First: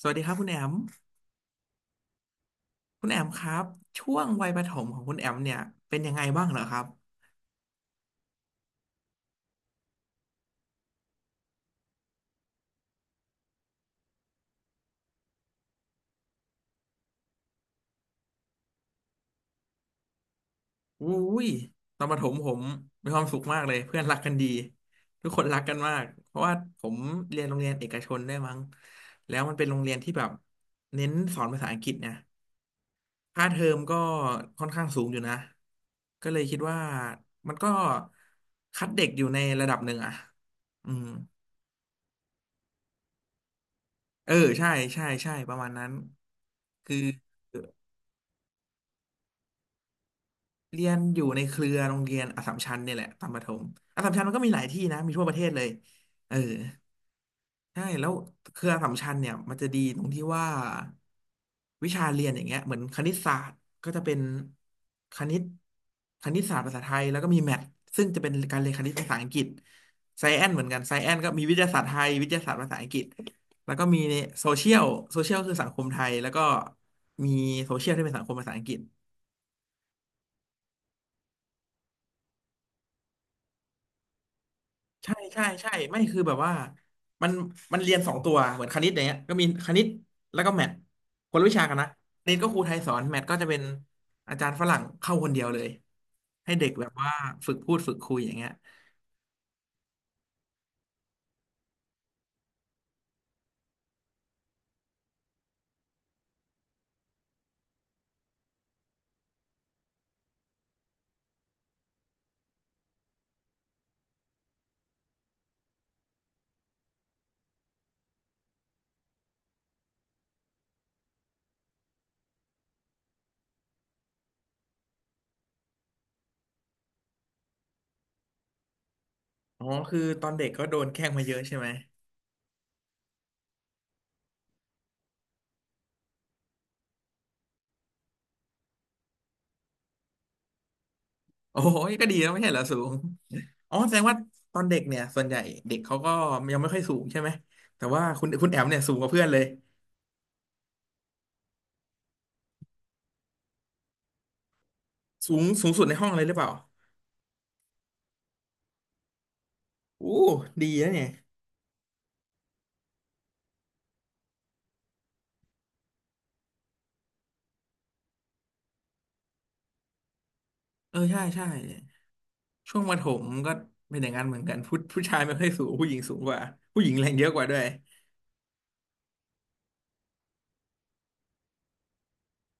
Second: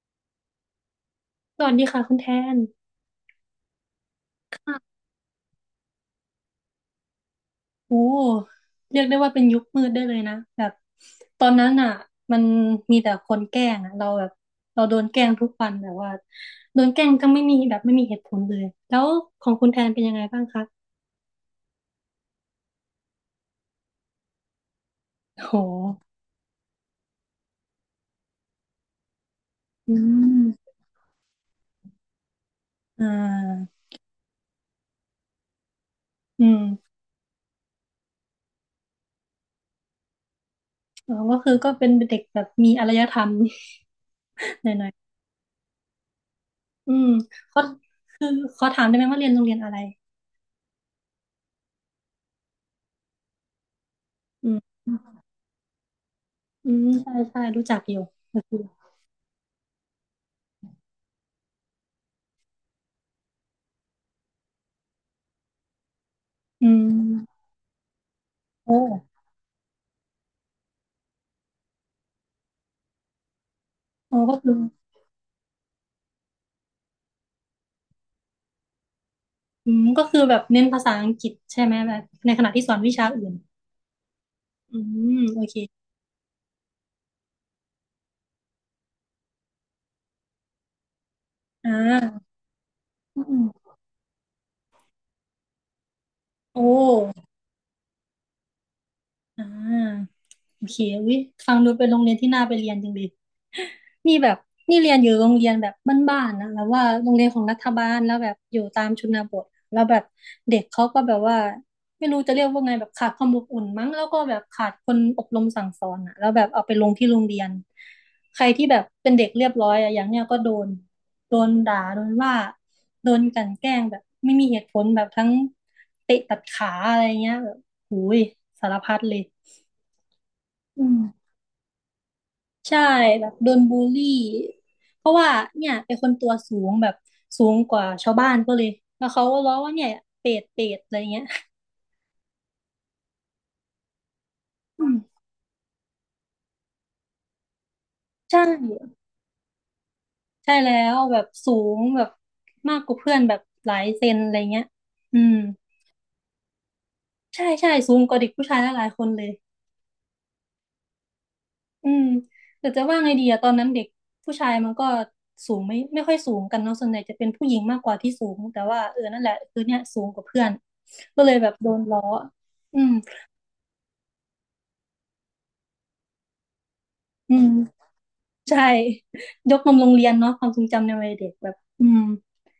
สวัสดีครับคุณแอม สวัสดีค่ะคุณแทนคุณแอมครับช่วงวัยประถมของคุณแอมเนี่ยเป็นยังไงบ้างเหรอครับโอ้เรียกได้ว่าเป็นยุคมืดได้เลยนะแบบตอนนั้นอ่ะมันมีแต่คนแกล้งอ่ะเราแบบเราโดนแกล้งทุกวันแบบว่าโดนแกล้งก็ไม่มีแบบไม่มีเหตุผลเลยแล้วของคุณแทนเป็นยังไงบ้างคะอุ้ยตอนประถมผมมีความสุขมากเลยเพื่อนรักกันดีทุกคโอ้นโหรักกันมากเพราะว่าผมเรียนโรงเรียนเอกชนได้วยมั้งแล้วมันเป็นโรงเรีอืยนที่แบบมเน้นสอนภาษาอังกฤษเนี่ยอ่ค่าเทอามก็ค่อนข้างสูงอยู่นะก็เลยอืคิดว่ามมันก็คัดเด็กอยู่ในระดับหนึ่งอะอืมอ๋อก็คือก็เป็นเด็กแบบมีอารยธรรม เออ ใช่หน่อยใช่ใช่ประมาณนั้นๆอืคือ มเขาคือขอถามได้ไหมว่าเรียนโรงเรียนอะไรเรียนอยู่ในเครือโรงเรียนอัสสัมชัญเนี่ยแหละตอนประถมอัสสัมชัญมันก็อืมีหลายมที่นะมีทั่วประเทศเลยเอออืมใช่ใช่รู้จักใช่อยู่แล้วก็เคคือรืออัสสัมชัญเนี่ยมันจะดีตรงที่ว่าวิชาเรียนอย่างเงี้ยเหมือนคณิตศาสตร์ก็จะเป็นคณิตคณิตศาสตร์อืภาษาไทยแล้วก็มีมแมทซึ่งจะเป็นการเรียนโอ้คณิตภาษาอังกฤษไซแอนเหมือนกันไซแอนก็มีวิทยาศาสตร์ไทยวิทยาศาสตร์ภาษาอังกฤษแล้วก็มีโอ้ก็โซคือ เชียลโซเชียลคือสังคมไทยแล้วก็มีโซเชียลที่เป็นสังคมภาษาอังกฤษ อืมก็คือแบบเน้นภาษาอังกฤษใช่ไหมแบบในขณะที่สอนวิชาอื่นอืใช่มโอใช่เคใช่ไม่คือแบบว่ามันมันเรียนสองตัวเหมือนคณิตอย่างเงี้ยก็มีคณิตแล้วก็แมทคนละวิชาอ่กันนะคาณิตก็ครูไทยสอนแมอืทก็จะเป็นมอาจารย์ฝรั่งเข้าคนเดียวเลยให้โอ้เด็กแบบว่าฝึกพูดฝึกคุยอย่างเงี้ยอ่า โอเควิฟังดูเป็นโรงเรียนที่น่าไปเรียนจริงดินี่แบบนี่เรียนอยู่โรงเรียนแบบบ้านๆนะแล้วว่าโรงเรียนของรัฐบาลแล้วแบบอยู่ตามชนบทแล้วแบบเด็กเขาก็แบบว่าไม่รู้จะเรียกว่าไงแบบขาดความอบอุ่นมั้งแล้วก็แบบขาดคนอบรมสั่งสอนอ่ะแล้วแบบเอาไปลงที่โรงเรียนใครที่แบบเป็นเด็กเรียบร้อยอ่ะอย่างเนี้ยก็โดนโดนด่าโดนว่าโดนกลั่นแกล้งแบบไม่มีเหตุผลแบบทั้งเตะตัดขาอะไรเงี้ยแบบหูยสารพัดเลยอ๋อคือตอนเด็กก็โดอืนม แกล้งมาเยอะใช่ไหมใช่แบบโดนบูลลี่เพราะว่าเนี่ยเป็นคนตัวสูงแบบสูงกว่าชาวบ้านก็เลยแล้วเขาก็ล้อว่าเนี่ยเป็ดเป็ดอะไรเงี้ยโอ้โหก็ดีแล้วไม่ใช่เหรอสูงอ๋อแสดงว่าตอนเด็กอืมเนี่ยส่วนใหญ่เด็กเขาก็ยังไม่ค่อยสูงใช่ไหมแต่ว่าคุณใช่คุณแอมเนี่ยสูงกว่าเพื่อนเลยใช่แล้วแบบสูงแบบมากกว่าเพื่อนแบบหลายเซนอะไรเงี้ยอืสูมงสูงสุดในห้องเลยหรือเปล่าใช่ใช่สูงกว่าเด็กผู้ชายหลายๆคนเลยอู้ดีนะเนี่ยอืมแต่จะว่าไงดีอะตอนนั้นเด็กผู้ชายมันก็สูงไม่ค่อยสูงกันเนาะส่วนใหญ่จะเป็นผู้หญิงมากกว่าที่สูงแต่ว่าเออนั่นแหละคือเนี่ยสูงกว่าเพื่อนเออใช่ก็เลยใช่ แบบโดนล้อช่อืวงปมระถมก็เป็นอย่างนั้นเหมือนกันผู้ชายไม่ค่อยสูงผู้หญิงสูงกว่าผู้หญิงแรงเยอะอืกว่าม ด้วยใช่ยกนมโรงเรียนเนาะความทรงจำในวัยเด็กแบบอืม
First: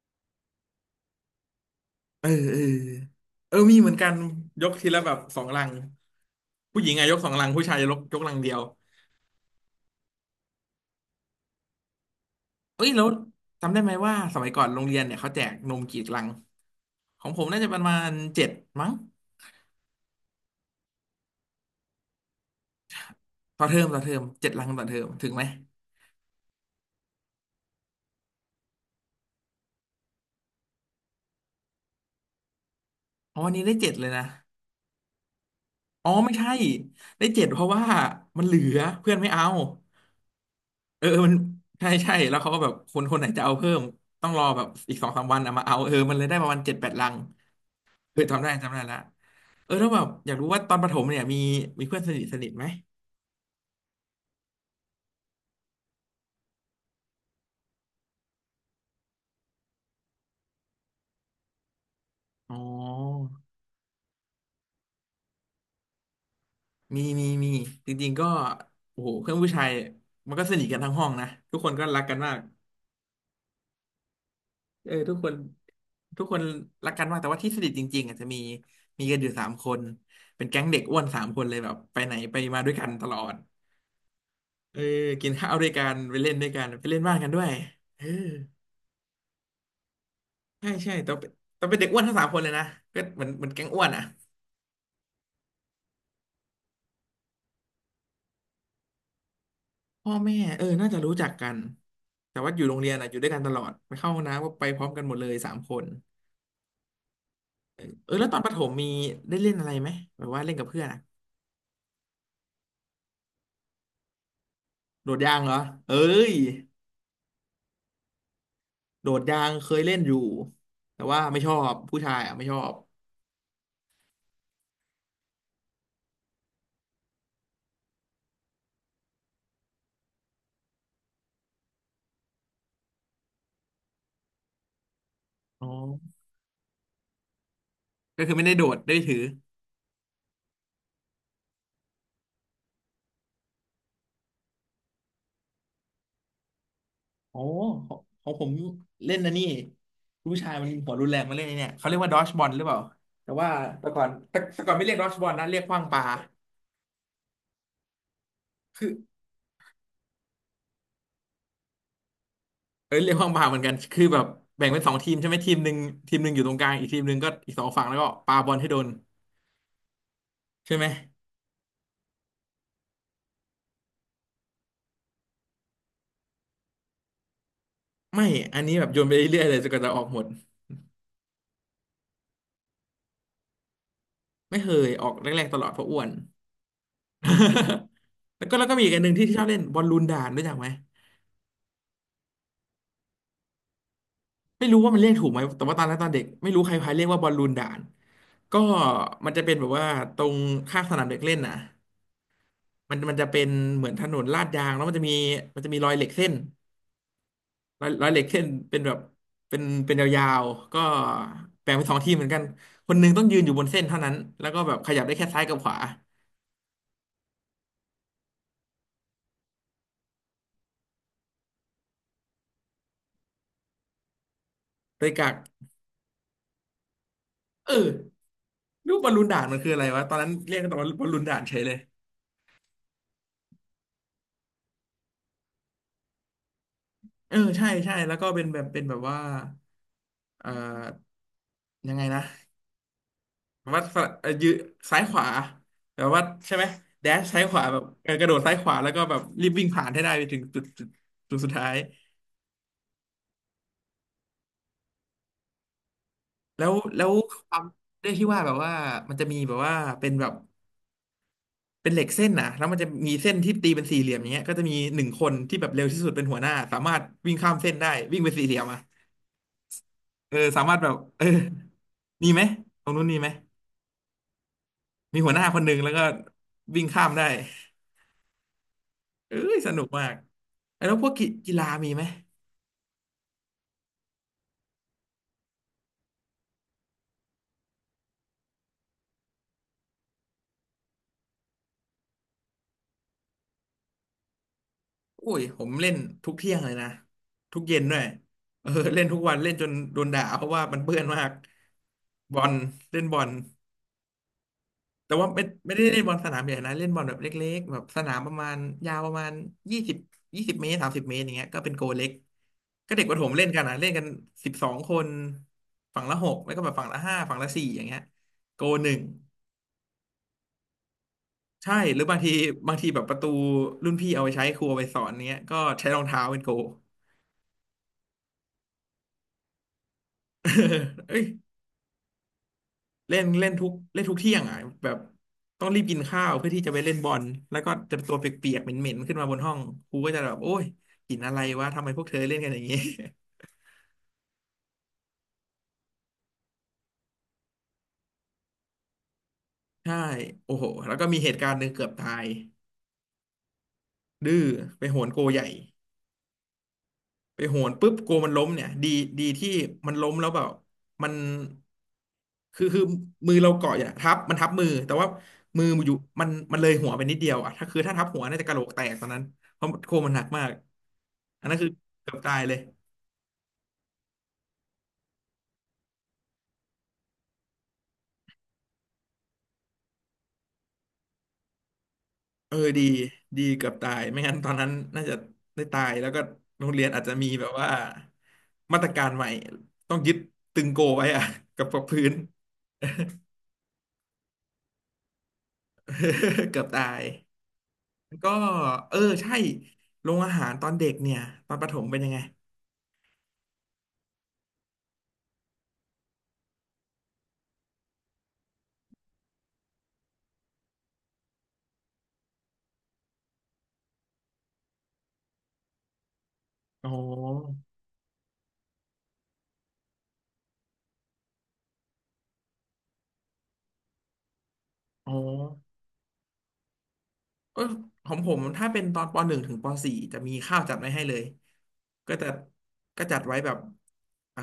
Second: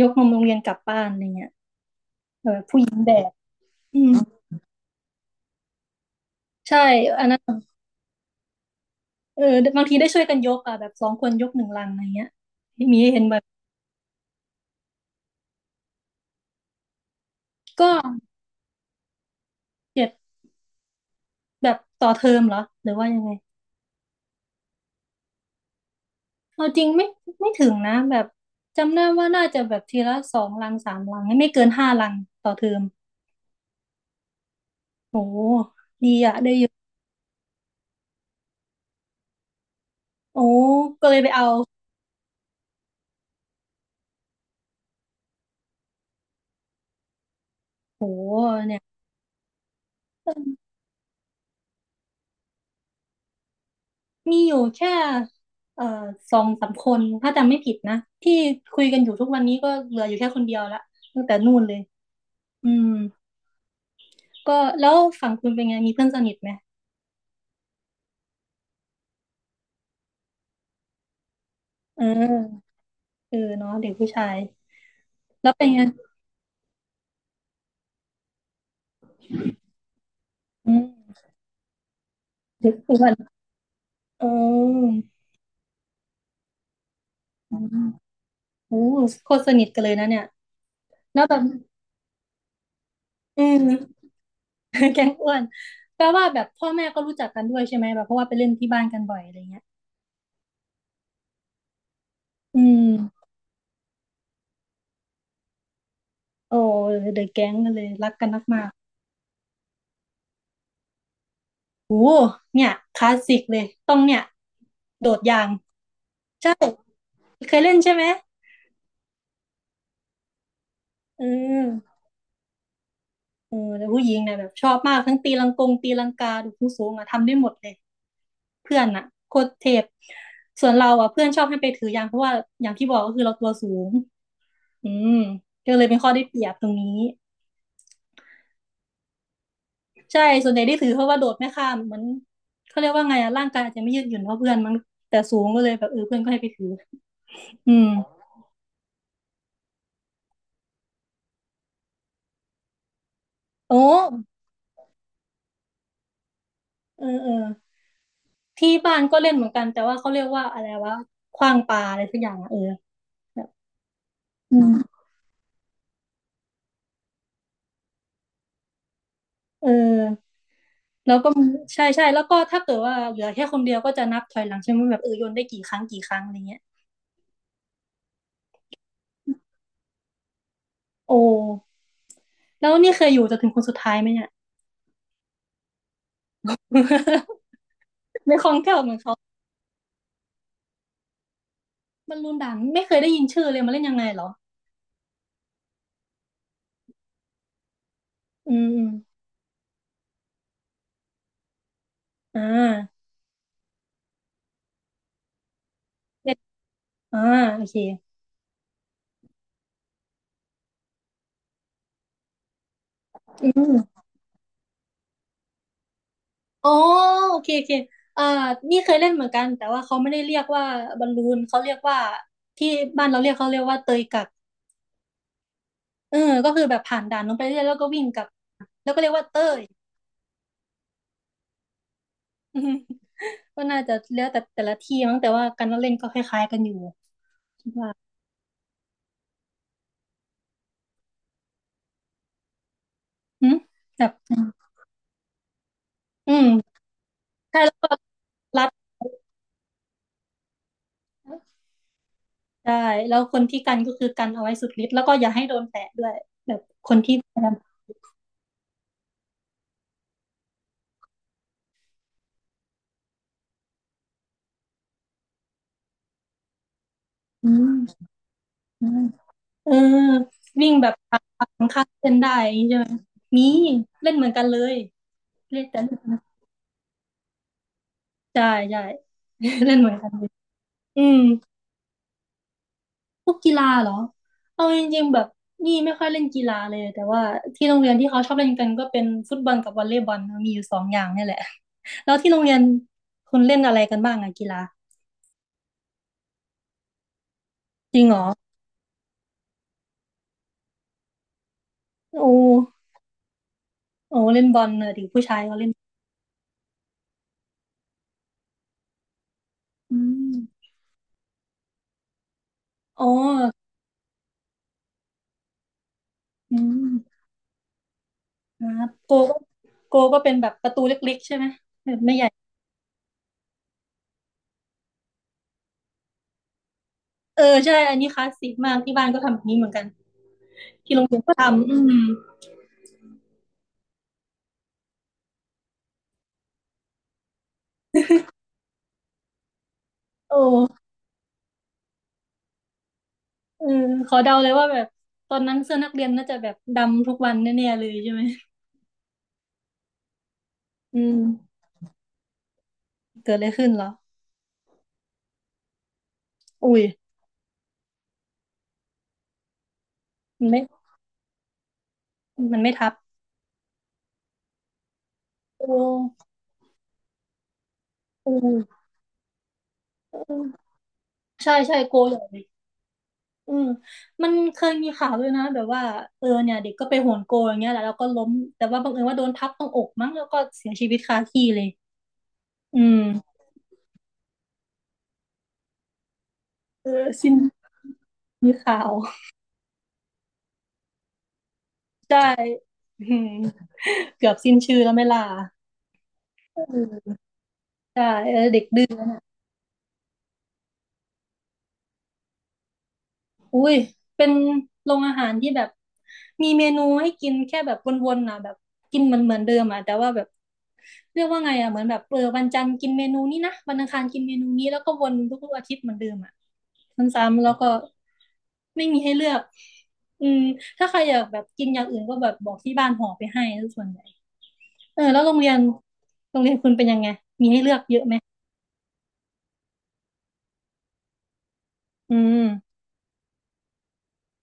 ยกนมโรงเรียนกลับบ้านอะไรเงี้ยเออเออเออผู้หญิงแบกเออมีเหมือนอืกัมนยกทีละแบบสองลังใช่ผู้หญิงอะยกอัสนองนั้ลังนผู้ชายยกลังเดียวเออบางทีได้ช่วยกันยกอ่ะแบบสองคนยกหนึ่งลังอะไรเงี้ยเอ้ยมีแล้วให้เห็นแบบจำได้ไหมว่าสมัยก่อนโรงเรียนเนี่ยเขาแจกนมกี่ลังของผมน่าจะประก็มาณเจ็ดมั้งเจ็ดแบบต่อเทอมเหรอหรือว่ายังไงต่อเทอมต่อเทอมเจ็ดลังต่อเทอมถึงไหมเอาจริงไม่ถึงนะแบบจำได้ว่าน่าจะแบบทีละสองลังสามลังไม่เกินห้าลังต่อเทอมอ๋อวันนี้ได้เจ็ดเลยนะโอ้อ๋ดีอไม่อ่ะใช่ได้เยอะได้เจ็ดเพราะว่ามันเหลือเพื่อนไม่เอา โอ้เออก็เลเออยไปมันเอาใช่ใช่แล้วเขาก็แบบคนคนไหนจะเอาเพิ่มต้องรอแบบอีกสองสามวันเอามาเอาเออมันเลยได้ประมาณเจ็ดแปดลังโอ้เออจำได้จำเนี่ได้ย ละเออแล้วแบบอยากรู้ว่าตอนประถมเนี่ยมีมีเพื่อนสนิทสนิทไหมมีอยู่แค่เอ่อสองสามคนถ้าจำไม่ผิดนะที่คุยกันอยู่ทุกวันนี้ก็เหลืออยู่แค่คนเดียวละตั้งแต่นู่นเลยอ๋ออืมก็แล้วฝั่งคุณเป็นไงมีเพื่อนสนิทไหมมีมีมีจริงๆก็โอ้โหเพื่อนผู้ชายมันก็สนิทกันทั้งห้องนะทุกคนก็รัเกกันมากออเออเนาะเด็กผู้ชายเออทุกคนแล้วเป็นไงทุกคนรักกันมากแต่ว่าที่สนิทจริงๆอาจจะมีกันอยู่สามคนเป็นแก๊งอืเด็กอ้วนมสามคนเลยแบบไปไหนไปมาด้เด็วกยกันอ้ตวนลอด เเออออกินข้าวด้วยกันไปเล่นด้วยกันไปเล่นบ้านกันด้วยอืมเออโอ้โคตรสนิทกันเลยนะเนี่ยใช่ใช่ตอนแล้วเป็นแบบตอนเป็นเด็กอ้วนทั้งสามคนเลยนะก็เหมือนเหอืมือนแก๊งอ้วนอ่ะม แก๊งอ้วนแปลว่าแบบพ่อแม่ก็รู้จักกันด้วยใช่ไหมแบบเพราะว่าไปเล่นที่บ้านกันบ่อยอะไรเงี้ยพ่อแม่เออน่าจะรู้จักกันแต่ว่าออืยู่โรงมเรียนอ่ะอยู่ด้วยกันตลอดไปเข้าห้องน้ำก็ไปพร้อมกันหมดเลยสามคนโอ้เดอะแก๊งกันเลยเอรัอกกัแล้วนตอนประถมามก มีได้เล่นอะไรไหมแบบว่าเล่นกับเพื่อนอะโอ้เนี่ยคลาสสิกเลยต้องเนี่ยโดโดดดยางยางเหรอเอ้ยเคยเล่นใช่ไหมโดดยางเคยเล่นอยู่แต่ว่าเอไม่ชอบอผู้ชายอ่ะไม่ชอบเออแต่ผู้หญิงเนี่ยแบบชอบมากทั้งตีลังกงตีลังกาดูผู้สูงอะทำได้หมดเลยเพื่อนอะโคตรเทพส่วนเราอะเพื่อนชอบให้ไปถือยางเพราะว่าอย่างที่บอกก็คือเราตัวสูงอืมอ๋อก็เลยเป็นข้อได้เปรียบตรงนี้ก็คือไม่ได้โดดได้ถือ ใช่ส่วนใหญ่ได้ถือเพราะว่าโดดไม่ข้ามเหมือนเขาเรียกว่าไงอะร่างกายอาจจะไม่ยืดหยุ่นเท่าเพื่อนมั้งแต่สูงก็เลยแบบเออเพื่อนก็ให้ไปถือโอ้อืมของของผมเล่นนะนนี่ผู้ชายมันหัวรุนแรงมาเล่นไอ้เนี่ยเขาเรียกว่าดอชบอลหรือเปล่าแต่ว่าโอ้แต่ก่อนแต่แต่ก่อนไม่เรียกดอชบอลนะเรียกขว้างปลาเออเออ ที่คือบ้านก็เล่นเหมือนกันแต่ว่าเขาเรียกว่าอะไรวะขว้างปลาอะไรสักอย่างอะเออเออเรียกขว้างปแบลาบเหมือนกันคือแบบอืแบ่งเป็นสองมทีมใช่ไหมทีมหนึ่งอยู่ตรงกลางอีกทีมหนึ่งก็อีกสองฝั่งแล้วก็ปาบอลให้โดนเออใช่ไหมแล้วก็ใช่ใช่แล้วก็ถ้าเกิดว่าเหลือแค่คนเดียวก็จะนับถอยหลังใช่ไหมแบบเออโยนได้กี่ครั้งกี่ครั้งอะไรเงี้ยไม่อันนี้แบบโยนไปเรื่อยๆเลยจนกว่าจะออกหมดโอ้แล้วนี่เคยอยู่จนถึงคนสุดท้ายไหมเนี่ย ไม่เคยออกแรกๆตลอดเพราะอ้วน ไม่ แล้ควล่อก็งแล้วแคก็ล่วมีเหอีกมือนอันหนึ่เขางที่ชอบเล่นบอลลูนด่านรู้จักไหมบอลลูนด่างไม่เคยได้ยินชื่อเลยมาเล่นยังไงเหรอไม่รู้ว่ามันเรียกถูกไหมแต่ว่าตอนนั้นตอนเด็กไม่รู้ใครพาเรียกว่าบอลลูนด่าน อืก็มอมมันจะเป็นแบบว่าตรงข้างสนามเด็กเล่นน่ะอ่มันามันจะเป็นเหมือนถนนลาดยางแล้วมันจะมีรอยเหล็กเส้นเล่นอ่าโอเครอยเหล็กเส้นเป็นแบบเป็นเป็นยาวๆก็แบ่งเป็นสองทีมเหมือนกันคนหนึงต้องยืนออืยู่บนม เส้นเท่านั้นแล้วก็แบบขยับได้แค่ซ้ายกับขวาอ๋อโอเคโอเคอ่านี่เคยเล่นเหมือนกันแต่ว่าเขาไม่ได้เรียกว่าบอลลูนเขาเรียกว่าที่บ้านเราเรียกเขาเรียกว่าเตยกักโดยกักเออก็คือแบบผ่านด่านลงไปเรื่อยเอแล้วก็วิ่งกลัอบแล้รูวปก็บเรีอยลกลูว่านเตด่านมันย คืออะไรวะตอนนั้นเรียกกันว่าบอลลูนด่านเฉยเลย อืมก็น่าจะแล้วแต่แต่ละที่มั้งแต่ว่าการเล่นก็คล้ายๆกันอยู่เออใช่คิดว่าใช่แล้วก็เป็นแบบเป็นแบบว่าเอ่อยังไงนะ อืมวัดฝแบรั่งบยืซ้ายขวาแบบว่าอืใช่ไหมมแดชซ้ายขใช่วาแล้แบวบก็เออกระโดดซ้ายรัขดวาแล้วก็แบบรีบวิ่งผ่านให้ได้ไปถึงจุดสุดท้ายใช่แล้วคนที่กันก็คือกันเอาไว้สุดฤทธิ์แล้วก็อย่าให้โดนแตะด้วยแบบแล้วคนแล้วที่พยาคยามวามด้วยที่ว่าแบบว่ามันจะมีแบบว่าเป็นแบบเป็นเหล็กเส้นนะแล้วมันจะมีเส้นที่ตีเป็นสี่เหลี่ยมอย่างเงี้ยก็จะมีหนึ่งคนที่แบบเร็วที่สุดเป็นหัวหน้าสามารถวิ่งข้าอืมเส้นได้วิ่งไปนสี่เหลี่ยมอ่ะม เออเออสาวิ่งมารถแบแบบบข้าเอองข้างเส้นมีได้ไหมอย่างนี้ใช่ตไหมรงนู้นมีไหมมีเล่นเหมือนกันเลยมีหัวหน้าคเล่นนหนึ่แต่งแล้วเล่นก็วิ่งข้ามได้ใช่ใช่ เอ้ย สเล่นนุเหกมือนมากันกเลยแล้วอืพวกมกีฬามีไหม พวกกีฬาเหรอเอาจริงๆแบบนี่ไม่ค่อยเล่นกีฬาเลยแต่ว่าที่โรงเรียนที่เขาชอบเล่นกันก็เป็นฟุตบอลกับวอลเลย์บอลนะมีอยู่สองอย่างนี่แหละ แล้วที่โรงเรียนคุณเล่นอะไรกันบ้างอะกีฬาอุ้ยผมเล่นทุกเที่ยงเลยนะทุกเย็นด้จวยริงเหรอเออ เล่นทุกวันเล่นจนโดนด่าเพราะว่ามันเปื้อนมากโอ้บอลเล่นบอลโอ้เล่นบอลเนอะดิแต่ผู้ว่าชายไม่เขาเล่นไม่ได้เล่นบอลสนามใหญ่นะเล่นบอลแบบเล็กๆแบบสนามประมาณยาวประมาณยี่สิบอืยี่สิบเมมตร30 เมตรอย่างเงี้ยก็เป็นโกเล็กก็เด็อ๋กอประถมเล่นกันนะเล่นกัน12 คนฝั่งละหกแล้วอืก็แบบฝั่งละห้าม ฝั่งละสี่อย่างเงี้ยโกคหรับนึ่งโกก็โกก็เป็นแบบประตูเล็กๆใช่ไหมใช่แบหรืบอไม่บางใหญ่ทีบางทีแบบประตูรุ่นพี่เอาไปใช้ครูเอาไปสอนเนี้ยก็ใช้รองเท้าเป็นโก เออใช่อันนี้คลาสสิกมากที่บ้านก็ทำแบบนี้เหมือนกันที่โร งเอ้เรียย นก็ทำอืมเล่นเล่นทุกเล่นทุกเที่ยงอ่ะแบบต้องรีบกินข้าวเพื่อที่จะไปเล่นบอลแล้วก็จะตัวเปียกๆเหม็นๆขึ้นมาบนห้องครูก็จะแบโอ้บโอ้ยกินอะไรวะทำไมพวกเธอเล่นกันอย่างนี้ เออขอเดาเลยว่าแบบตอนนั้นเสื้อนักเรียนน่าจะแบบดำทุกวันแน่ๆเลยใช่ไหม ใช่โอ้โหแล้วอืก็มีมเหตุการณ์หนึ่งเกือบตายเกิดอะไรขึ้นเหรอดื้อไปโหนโกใหญ่ อุ้ยไปโหนปุ๊บกลัวมันล้มเนี่ยดีที่มันล้มแล้วแบมับนไม่มันมันคือไม่คือทับมือเราเกาะอยู่นะทับมือแต่ว่ามืโอออยู่มั้นมันเลยหัวไปนิดเดียวอ่ะถ้าคือถ้าทับหัวโอ้น่าจะกะโหลกแตกตอนนั้นเพราะโคมันหนักมากอันใช่นั้นคือใช่โกเกือใหบญ่ตาเลยยเลยอืมมันเคยมีข่าวด้วยนะแบบว่าเออเนี่ยเด็กก็ไปโหนโกอย่างเงี้ยแหละแล้วก็ล้มแต่ว่าบังเอิญว่าโดนทับตรงอกมั้งแล้วก็เสียชีวิตคาที่เลย เออดีอืมดีเกือบตายไม่งั้นตอนนั้นน่าจะได้ตายแล้วก็โรงเรียเอนอาจอจะมีสิ้นแบบว่ามีมาข่าตรวการใหม่ต้องยึดตึงโกไว้อะกับพื้น ใช่ อืมเกือบสิ้นชื่อแล้วไหม่ลา เกือบอืตาย ใช่ก็เออเด็กดื้อเออใช่โรงอาหารตอนเด็กเนี่ยตอนประถมเป็นยังไงอุ้ยเป็นโรงอาหารที่แบบมีเมนูให้กินแค่แบบวนๆนะแบบกินมันเหมือนเดิมอ่ะแต่ว่าแบบเรียกว่าไงอ่ะเหมือนแบบเออวันจันทร์กินเมนูนี้นะวันอังคารกินเมนูนี้แล้วก็วนทุกๆอาทิตย์เหมือนเดิมอ่ะอ๋ซ้ำๆแล้วอก็ไม่มีให้เลือกอืมถ้าใครอยากแบบกินอย่างอื่นก็แบบบอกที่บ้านห่อไปให้ส่วนใหญ่ เอออ๋อแล้วโรงเรียนโรงเรียนคุณเป็นยังไงมีให้ก็เลือกเยอะขไหอมงผมถ้าเป็นตอนปหนึ่งถึงปสี่จะมีข้าวจัดไว้ให้เลยก็อืจะมจัดไว้แบบอ่า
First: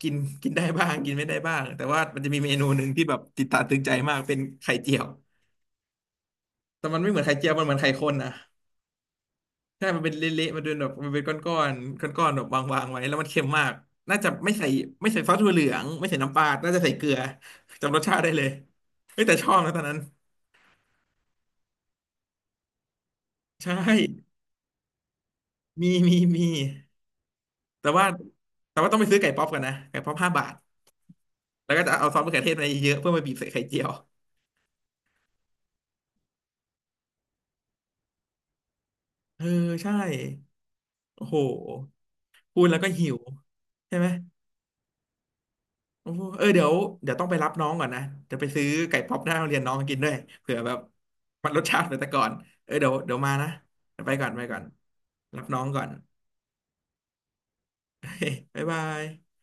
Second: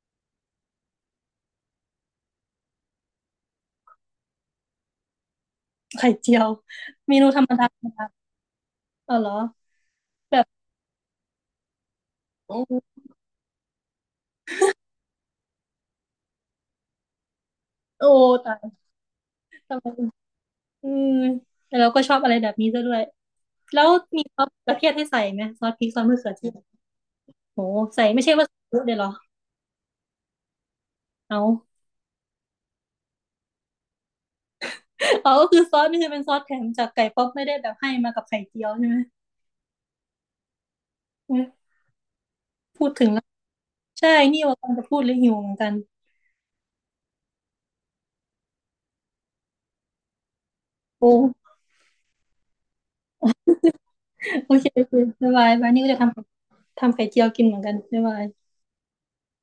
กินกินได้บ้างกินไม่ได้บ้างแต่ว่ามันจะมีเมนูหนึ่งที่แบบติดตาตึงใจมากเป็นไข่เจียวไข่เจียวแต่มันไม่เมเหมือนนูไข่ธรเจีรยมวมันดาเหมือธรนรไข่มข้นดานะ เออเหรอใช่มันเป็นแบบเละๆมันเป็นแบบมันเป็นก้อนๆก้อนๆแบบโอ้วางๆไว้ แล้วมันเค็มมากน่าจะไม่ใส่ซอสถั่วเหลืองไม่ใส่น้ำปลาน่าจะใส่เกลือจำรสโอ้ชาติได้เลยตายเฮ้ยแต่ชอบนะตทำอนไมนั้นอืมแต่เราก็ชอบอะไรแบบนี้ซะด้วยใช่ แล้วมีซอสมะเขือเทศให้ใส่ไหมซอสพริกซอสมะเขือมีเทศโอ้แต่ใส่ว่าไม่ใช่ว่าใส่เยอะเลต้ยองเหไปรอซื้อไก่ป๊อปกันนะไก่ป๊อป5 บาท เอาแล้วก็จะเอาซอสมะเขือเทศมาเยอะๆเพื่อมาบีบใส่ไข่เจียวเอาก็คือซอสนี่คือเป็นซอสแถมจากไก่ป๊อปไม่ได้แบบให้มากับไข่เจียวใช่ไหมเออใช่โอ้เอโหอพูดแล้วพูก็ดถึหิงวแล้วใช่ไหม ใช่นี่ว่ากำลังจะพูดเลยหิวเหมือนกันโอ้เออเดี๋ยวต้องไปรับน้องก่อนนะจะไปซื้อไก่ป๊อปหน้าโรงเรียนน้องกินด้วยเผื่อแบบโอ้มันรสชาติเหมือนแต่ก่อนเออเดี๋ยวมานะเดี๋ยวไปโอก่อนเคโอเคบ๊ายรับาบยน้องบายก่นี่อน ก็จะทำ ทำไข่เจียวกินเหมือนกันไม่เป็ บ๊ายบาย